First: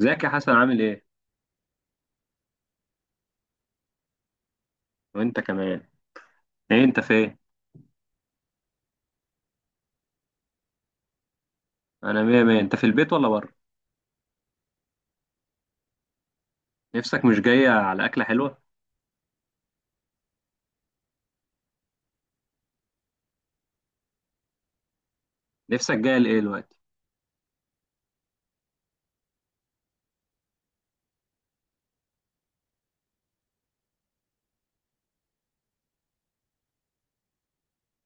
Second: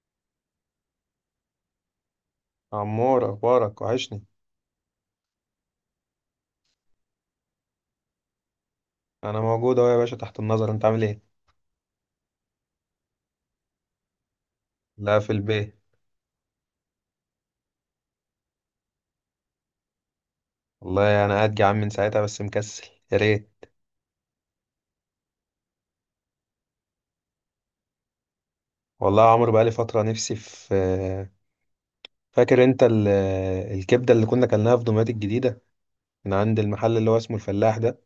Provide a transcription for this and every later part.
ازيك يا حسن، عامل ايه؟ عمور، اخبارك، وحشني. وانت كمان. ايه انت فين؟ انا موجود اهو يا باشا، تحت النظر. انت عامل ايه؟ انا مية مية. انت في البيت ولا بره؟ لا، في البيت. نفسك مش جاية على اكلة حلوة؟ والله انا قاعد جعان من ساعتها بس مكسل. يا ريت. نفسك جاية لايه دلوقتي؟ والله يا عمرو، بقالي فتره نفسي في فاكر انت الكبده اللي كنا كلناها في دمياط الجديده من عند المحل اللي هو اسمه الفلاح ده.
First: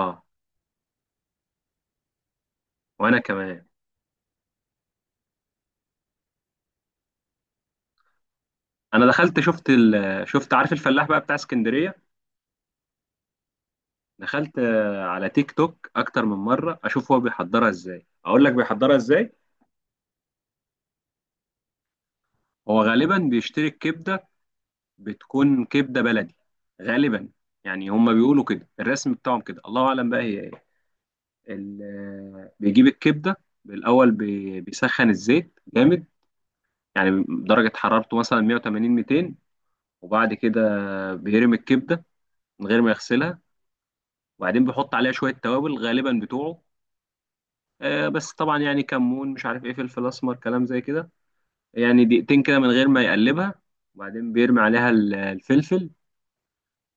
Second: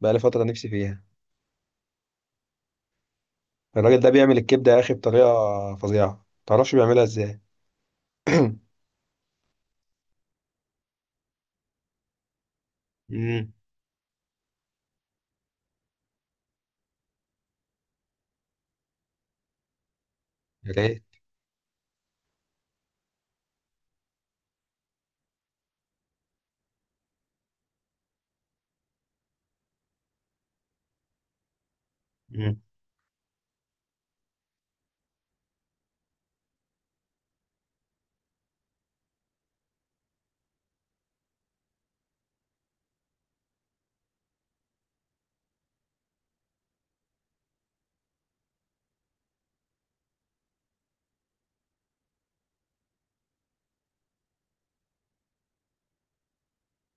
بقالي فتره نفسي فيها. وانا كمان. الراجل ده بيعمل الكبده يا اخي بطريقه فظيعه، متعرفش بيعملها ازاي. انا دخلت شفت شفت، عارف الفلاح بقى بتاع اسكندرية؟ امم. دخلت على تيك توك اكتر من مرة اشوف هو بيحضرها ازاي، اقول لك بيحضرها ازاي؟ يا ريت. هو غالبا بيشتري الكبدة، بتكون كبدة بلدي غالبا. يعني هما بيقولوا كده، الرسم بتاعهم كده، الله اعلم بقى هي ايه. مم. بيجيب الكبده بالاول بيسخن الزيت جامد، يعني درجه حرارته مثلا 180 200، وبعد كده بيرمي الكبده من غير ما يغسلها، وبعدين بيحط عليها شويه توابل غالبا بتوعه. بس طبعا يعني كمون مش عارف ايه، فلفل اسمر، كلام زي كده. يعني دقيقتين كده من غير ما يقلبها، وبعدين بيرمي عليها الفلفل،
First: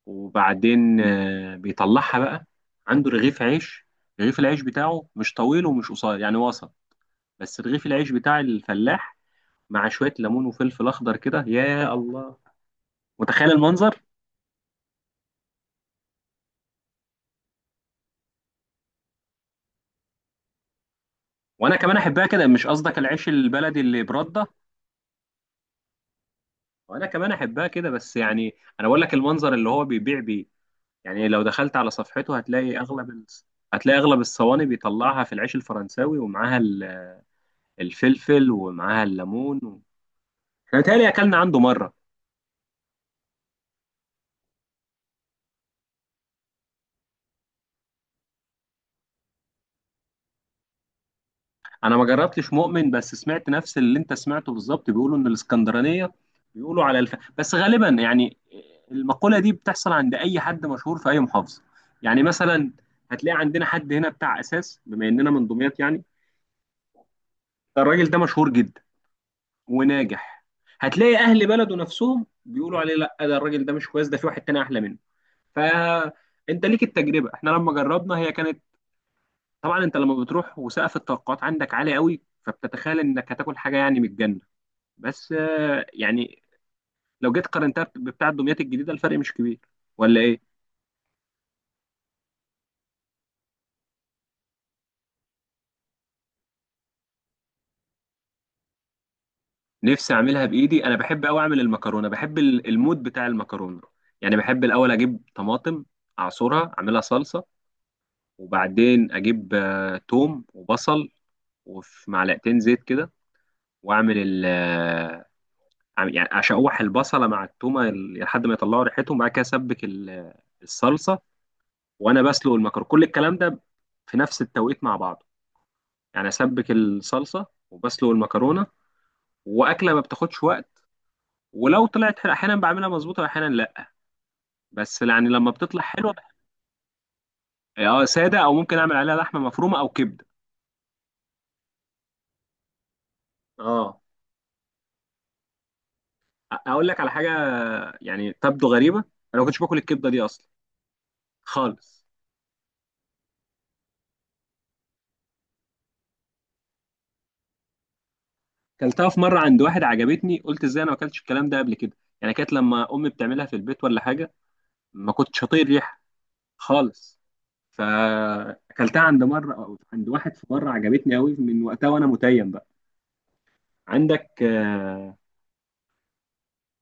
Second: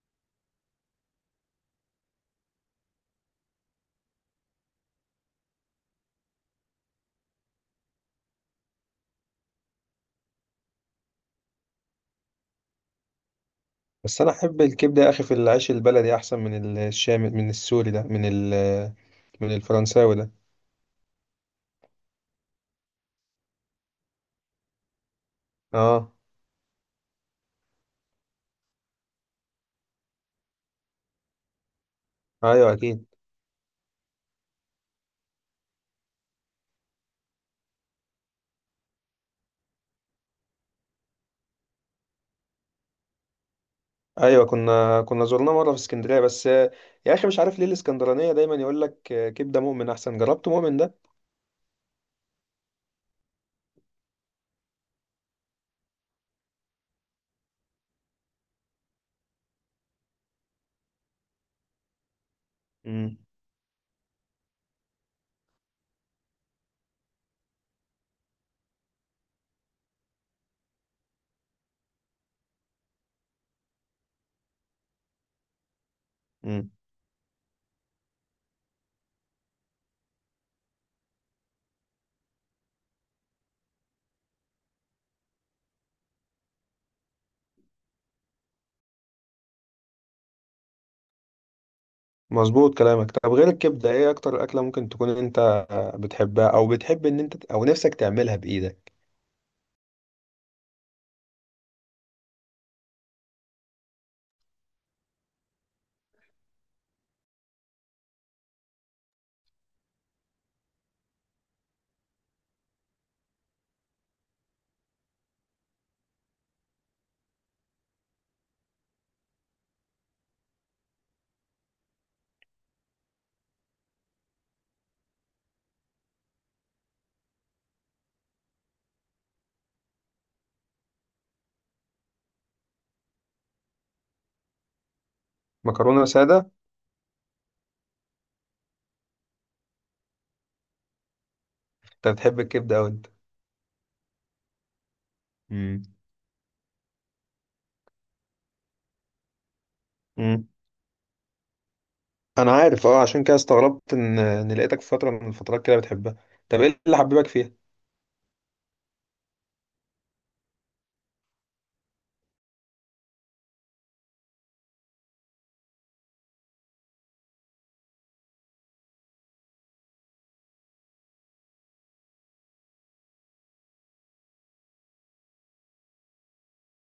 وبعدين بيطلعها بقى. عنده رغيف عيش، رغيف العيش بتاعه مش طويل ومش قصير يعني وسط، بس رغيف العيش بتاع الفلاح مع شويه ليمون وفلفل اخضر كده، يا الله متخيل المنظر. بس انا احب الكبده يا اخي في العيش البلدي احسن من الشام، من السوري ده، من الفرنساوي ده. وانا كمان احبها كده، مش قصدك العيش البلدي اللي برده. اه. وانا كمان احبها كده بس يعني انا بقول لك المنظر اللي هو بيبيع بيه. يعني لو دخلت على صفحته ايوه، هتلاقي اكيد. اغلب هتلاقي اغلب الصواني بيطلعها في العيش الفرنساوي ومعاها الفلفل ومعاها الليمون احنا بيتهيألي اكلنا عنده مره. ايوه، كنا زرناه مره في اسكندريه بس يا اخي مش عارف ليه الاسكندرانيه دايما يقول لك كبده مؤمن احسن. جربت مؤمن ده؟ انا ما جربتش مؤمن، بس سمعت نفس اللي انت سمعته بالظبط. بيقولوا ان الاسكندرانيه بيقولوا على بس غالبا يعني المقوله دي بتحصل عند اي حد مشهور في اي محافظه. يعني مثلا امم. هتلاقي عندنا حد هنا بتاع اساس، بما اننا من دمياط يعني. ده الراجل ده مشهور جدا وناجح، هتلاقي اهل بلده نفسهم بيقولوا عليه لا ده الراجل ده مش كويس، ده في واحد تاني احلى منه. فانت امم. ليك التجربه، احنا لما جربنا هي كانت... طبعا انت لما بتروح وسقف التوقعات عندك عالي قوي فبتتخيل انك هتاكل حاجه يعني من الجنه. بس يعني لو جيت قارنتها بتاع دمياط الجديده الفرق مش كبير، ولا ايه؟ مظبوط كلامك. طب غير الكبده، ايه اكتر اكله ممكن تكون انت بتحبها او بتحب ان انت او نفسك تعملها بايدك؟ نفسي اعملها بايدي. انا بحب قوي اعمل المكرونه، بحب المود بتاع المكرونه. يعني بحب الاول اجيب طماطم، اعصرها اعملها صلصه، وبعدين اجيب توم وبصل، وفي معلقتين زيت كده، واعمل يعني اشوح البصله مع التومه ال- لحد ما يطلعوا ريحتهم، بعد كده اسبك الصلصه، وانا بسلق المكرونه. كل الكلام ده في نفس التوقيت مع بعض، يعني اسبك الصلصه وبسلق المكرونه، واكله ما بتاخدش وقت. ولو طلعت حلوة احيانا بعملها مظبوطه واحيانا لا، بس يعني لما بتطلع مكرونه حلوه... ساده؟ اه ساده، او ممكن اعمل عليها لحمه مفرومه او كبده. انت بتحب الكبده او انت؟ اه. امم. اقول لك على حاجه يعني تبدو غريبه. انا ما كنتش باكل الكبده دي اصلا، امم. خالص. انا عارف، اه، عشان كده استغربت ان لقيتك في فتره من الفترات كده بتحبها. طب ايه اللي حببك فيها؟ كلتها في مره عند واحد، عجبتني. قلت ازاي انا ما اكلتش الكلام ده قبل كده؟ يعني كانت لما امي بتعملها في البيت ولا حاجه ما كنتش هطيق الريحه خالص. فاكلتها عند مره عند واحد في مره عجبتني قوي، من وقتها وانا متيم. عندك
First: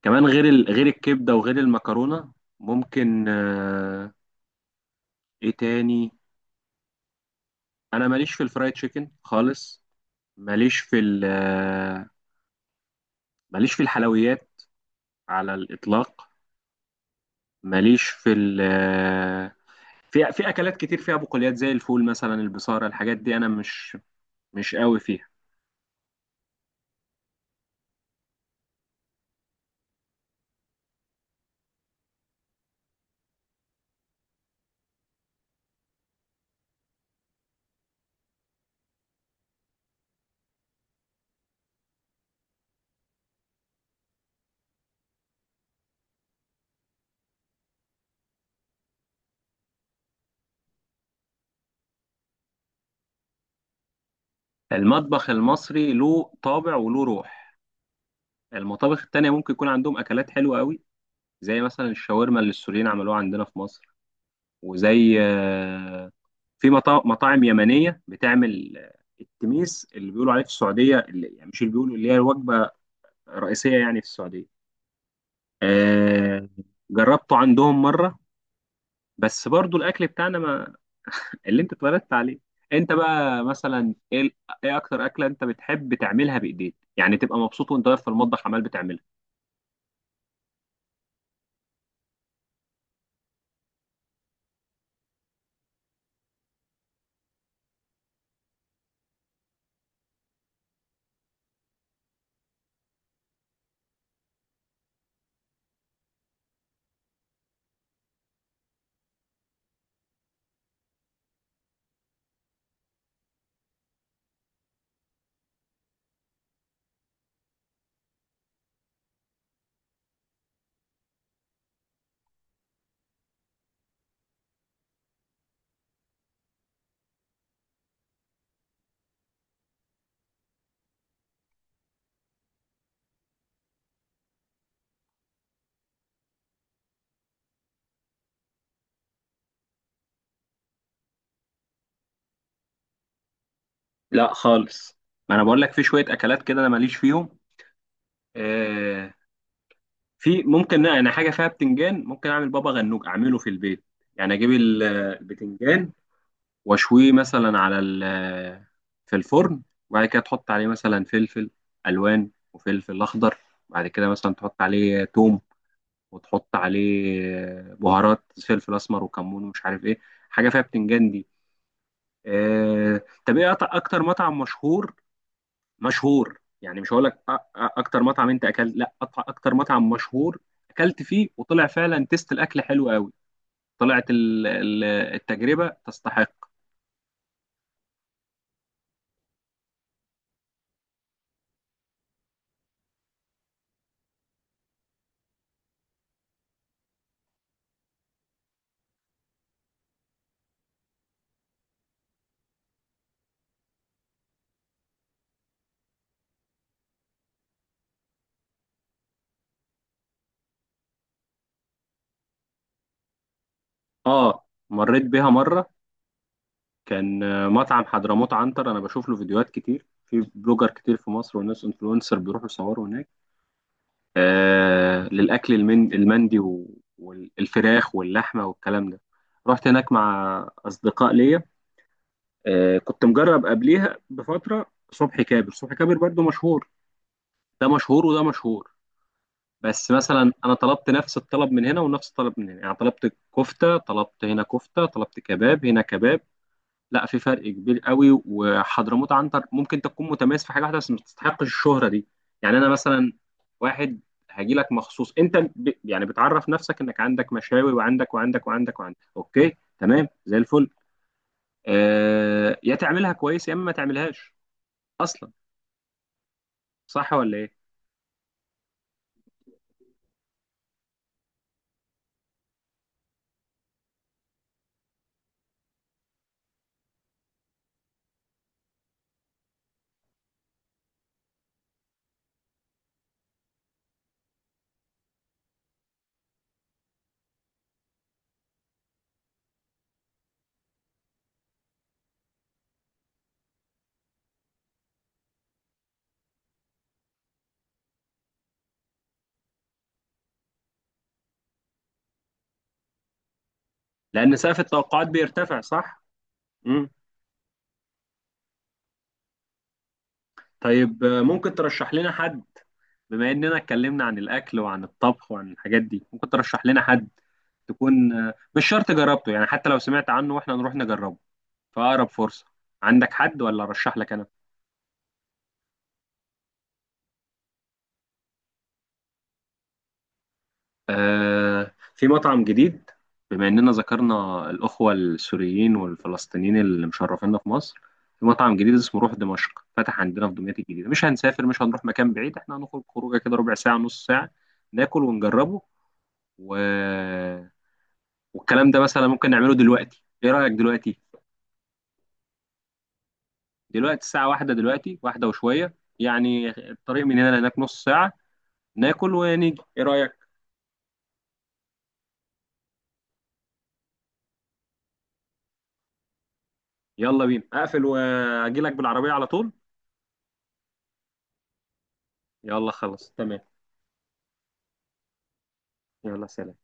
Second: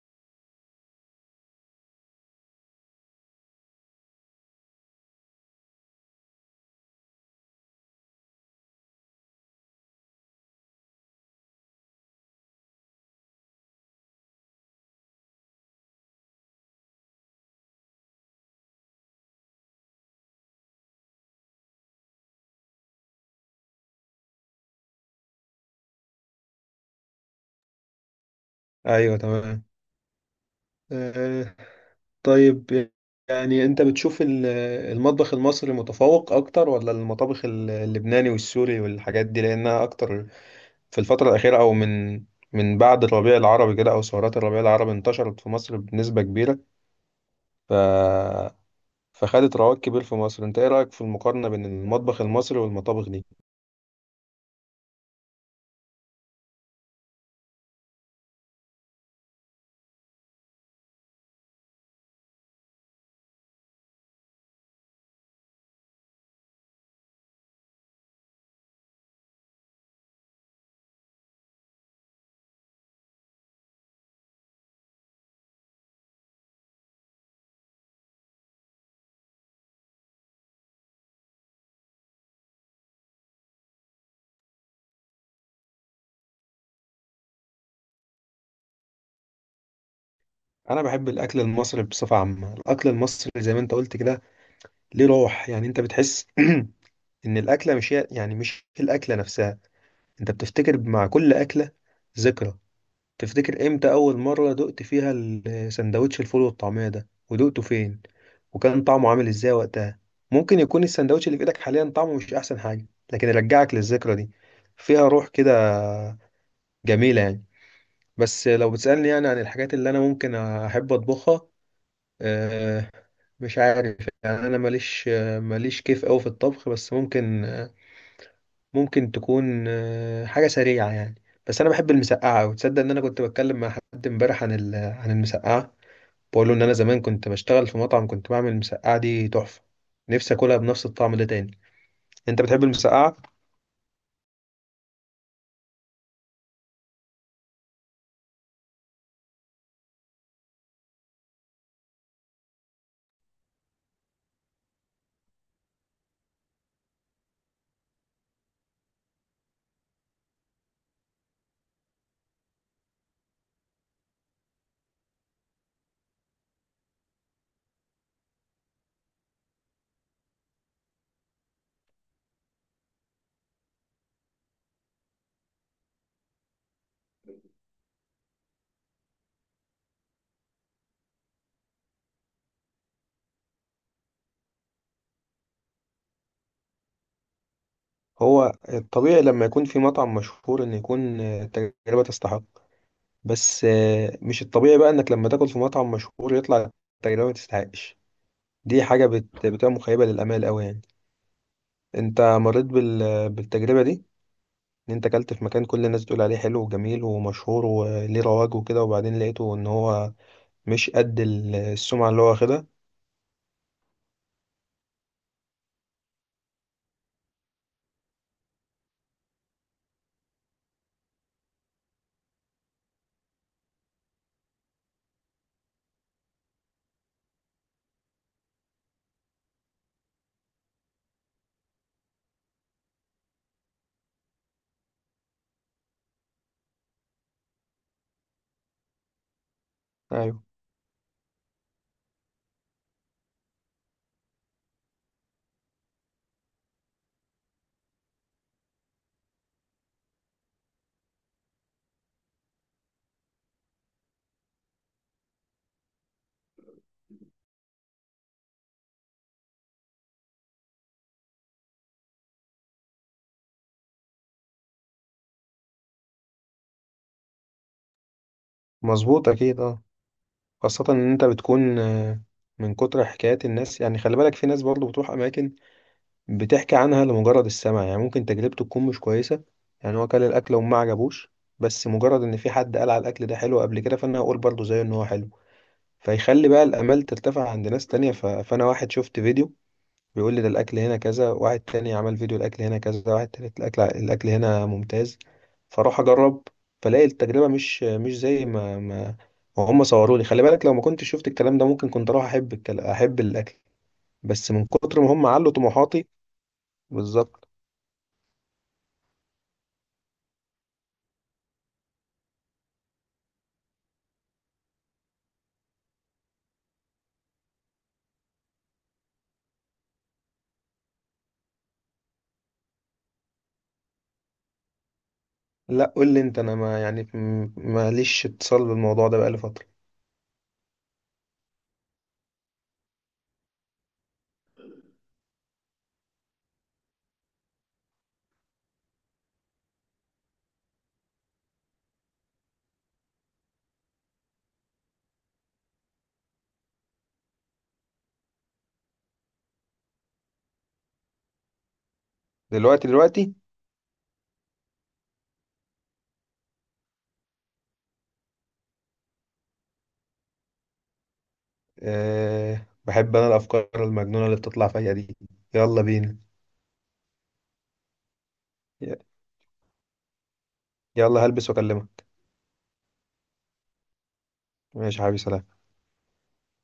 كمان غير غير الكبده وغير المكرونه ممكن ايه تاني؟ انا ماليش في الفرايد تشيكن خالص، ماليش في ال... آه، ماليش في الحلويات على الاطلاق، ماليش في ال... آه، في اكلات كتير فيها بقوليات زي الفول مثلا، البصاره، الحاجات دي انا مش قوي فيها. ايوه. تمام. طيب. يعني انت بتشوف المطبخ المصري متفوق اكتر ولا المطابخ اللبناني والسوري والحاجات دي لانها اكتر في الفترة الأخيرة، او من بعد الربيع العربي كده، او ثورات الربيع العربي انتشرت في مصر بنسبة كبيرة، ف فخدت رواج كبير في مصر. انت ايه رأيك في المقارنة بين المطبخ المصري والمطابخ دي؟ المطبخ المصري له طابع وله روح، المطابخ التانية ممكن يكون عندهم اكلات حلوه قوي، زي مثلا الشاورما اللي السوريين عملوها عندنا في مصر، وزي في مطاعم يمنيه بتعمل التميس اللي بيقولوا عليه في السعوديه، اللي يعني مش اللي بيقولوا اللي هي وجبه رئيسيه يعني في السعوديه. آه، جربته عندهم مره، بس برضو الاكل بتاعنا، ما اللي انت اتولدت عليه. انت بقى مثلا ايه ايه اكتر اكله انت بتحب تعملها بايديك، يعني تبقى مبسوط وانت واقف في المطبخ عمال بتعملها؟ انا بحب الاكل المصري بصفة عامة. الاكل المصري زي ما انت قلت كده ليه روح، يعني انت بتحس ان الاكله مش هي، يعني مش الاكله نفسها. انت بتفتكر مع كل أكلة ذكرى. تفتكر امتى أول مرة دقت فيها السندوتش الفول والطعمية ده، ودقته فين، وكان طعمه عامل ازاي وقتها. ممكن يكون السندوتش اللي في ايدك حاليا طعمه مش احسن حاجة، لكن يرجعك للذكرى دي. فيها روح كده، جميلة يعني. بس لو بتسألني يعني عن الحاجات اللي انا ممكن احب اطبخها، آه، مش عارف. يعني انا ماليش كيف قوي في الطبخ، بس ممكن تكون حاجة سريعة يعني. بس أنا بحب المسقعة أوي. تصدق إن أنا كنت بتكلم مع حد إمبارح عن عن المسقعة؟ بقول له إن أنا زمان كنت بشتغل في مطعم، كنت بعمل المسقعة دي تحفة. نفسي أكلها بنفس الطعم ده تاني. أنت بتحب المسقعة؟ لا خالص، ما انا بقول لك في شويه اكلات كده انا ماليش فيهم. آه، في ممكن انا حاجه فيها بتنجان، ممكن اعمل بابا غنوج اعمله في البيت. يعني اجيب البتنجان واشويه مثلا على في الفرن، وبعد كده تحط عليه مثلا فلفل الوان وفلفل اخضر، بعد كده مثلا تحط عليه توم، وتحط عليه بهارات فلفل اسمر وكمون ومش عارف ايه. حاجه فيها بتنجان دي. طب ايه اكتر مطعم مشهور، مشهور يعني مش هقول لك اكتر مطعم انت اكلت، لا اكتر مطعم مشهور اكلت فيه وطلع فعلا تيست الاكل حلو قوي، طلعت التجربه تستحق. هو الطبيعي لما يكون في مطعم مشهور إن يكون التجربة تستحق. بس مش الطبيعي بقى إنك لما تاكل في مطعم مشهور يطلع التجربة ما تستحقش. دي حاجة بتبقى مخيبة للآمال أوي يعني. أنت مريت بالتجربة دي؟ ان انت اكلت في مكان كل الناس بتقول عليه حلو وجميل ومشهور وليه رواج وكده، وبعدين لقيته ان هو مش قد السمعة اللي هو واخدها. اه مريت بيها مره. كان مطعم حضرموت عنتر، انا بشوف له فيديوهات كتير في بلوجر كتير في مصر وناس انفلونسر بيروحوا يصوروا هناك، آه للاكل المندي والفراخ واللحمه والكلام ده. رحت هناك مع اصدقاء ليا. كنت مجرب قبليها بفترة صبحي كابر. صبحي كابر برضو مشهور، ده مشهور وده مشهور. بس مثلا ايوه. انا طلبت نفس الطلب من هنا ونفس الطلب من هنا، يعني طلبت كفتة طلبت هنا كفتة، طلبت كباب هنا كباب. لا في فرق كبير قوي، وحضرموت عنتر ممكن تكون متميز في حاجة واحدة بس ما تستحقش الشهرة دي. يعني انا مثلا، واحد هاجي لك مخصوص انت ب... يعني بتعرف نفسك انك عندك مشاوي وعندك وعندك وعندك وعندك، اوكي تمام زي الفل. يا تعملها كويس يا اما ما تعملهاش اصلا، صح ولا ايه؟ مظبوط، اكيد، اه. خاصة ان انت بتكون من كتر حكايات الناس، يعني خلي بالك في ناس برضو بتروح اماكن بتحكي عنها لمجرد السمع، يعني ممكن تجربته تكون مش كويسة. يعني هو كل الاكل وما عجبوش. بس مجرد ان في حد قال على الاكل ده حلو قبل كده، فانا هقول برضو زيه ان هو حلو، فيخلي بقى الامال ترتفع عند ناس تانية. فانا واحد شفت فيديو بيقول لي ده الاكل هنا كذا، واحد تاني عمل فيديو الاكل هنا كذا، واحد تالت الاكل هنا ممتاز. فاروح اجرب، فلاقي التجربه مش زي ما هم صوروا لي. خلي بالك لو ما كنتش شفت الكلام ده ممكن كنت اروح احب احب الاكل. لأن بس سقف من كتر التوقعات ما هم علوا بيرتفع، صح؟ طموحاتي. مم. بالظبط. طيب، ممكن ترشح لنا حد؟ بما إننا اتكلمنا عن الأكل وعن الطبخ وعن الحاجات دي، ممكن ترشح لنا حد تكون مش شرط جربته، يعني حتى لو سمعت عنه واحنا نروح نجربه في أقرب فرصة. عندك حد ولا أرشح لك أنا؟ لا، قول لي انت. انا ما يعني ماليش اتصال بالموضوع ده بقالي فتره. في مطعم جديد، بما إننا ذكرنا الأخوة السوريين والفلسطينيين اللي مشرفيننا في مصر، في مطعم جديد اسمه روح دمشق فتح عندنا في دمياط الجديدة. مش هنسافر، مش هنروح مكان بعيد، احنا هنخرج خروجة كده ربع ساعة نص ساعة، ناكل ونجربه و... والكلام ده مثلا ممكن نعمله دلوقتي، إيه رأيك دلوقتي؟ دلوقتي؟ دلوقتي؟ دلوقتي الساعة واحدة، دلوقتي واحدة وشوية، يعني الطريق من هنا لهناك نص ساعة، ناكل ونيجي، إيه رأيك؟ أه، بحب انا الافكار المجنونه اللي بتطلع فيا دي. يلا بينا. يلا بينا، أقفل وأجيلك ي- بالعربية على طول. يلا هلبس واكلمك. يلا خلاص تمام. ماشي يا حبيبي، سلام. يلا سلام.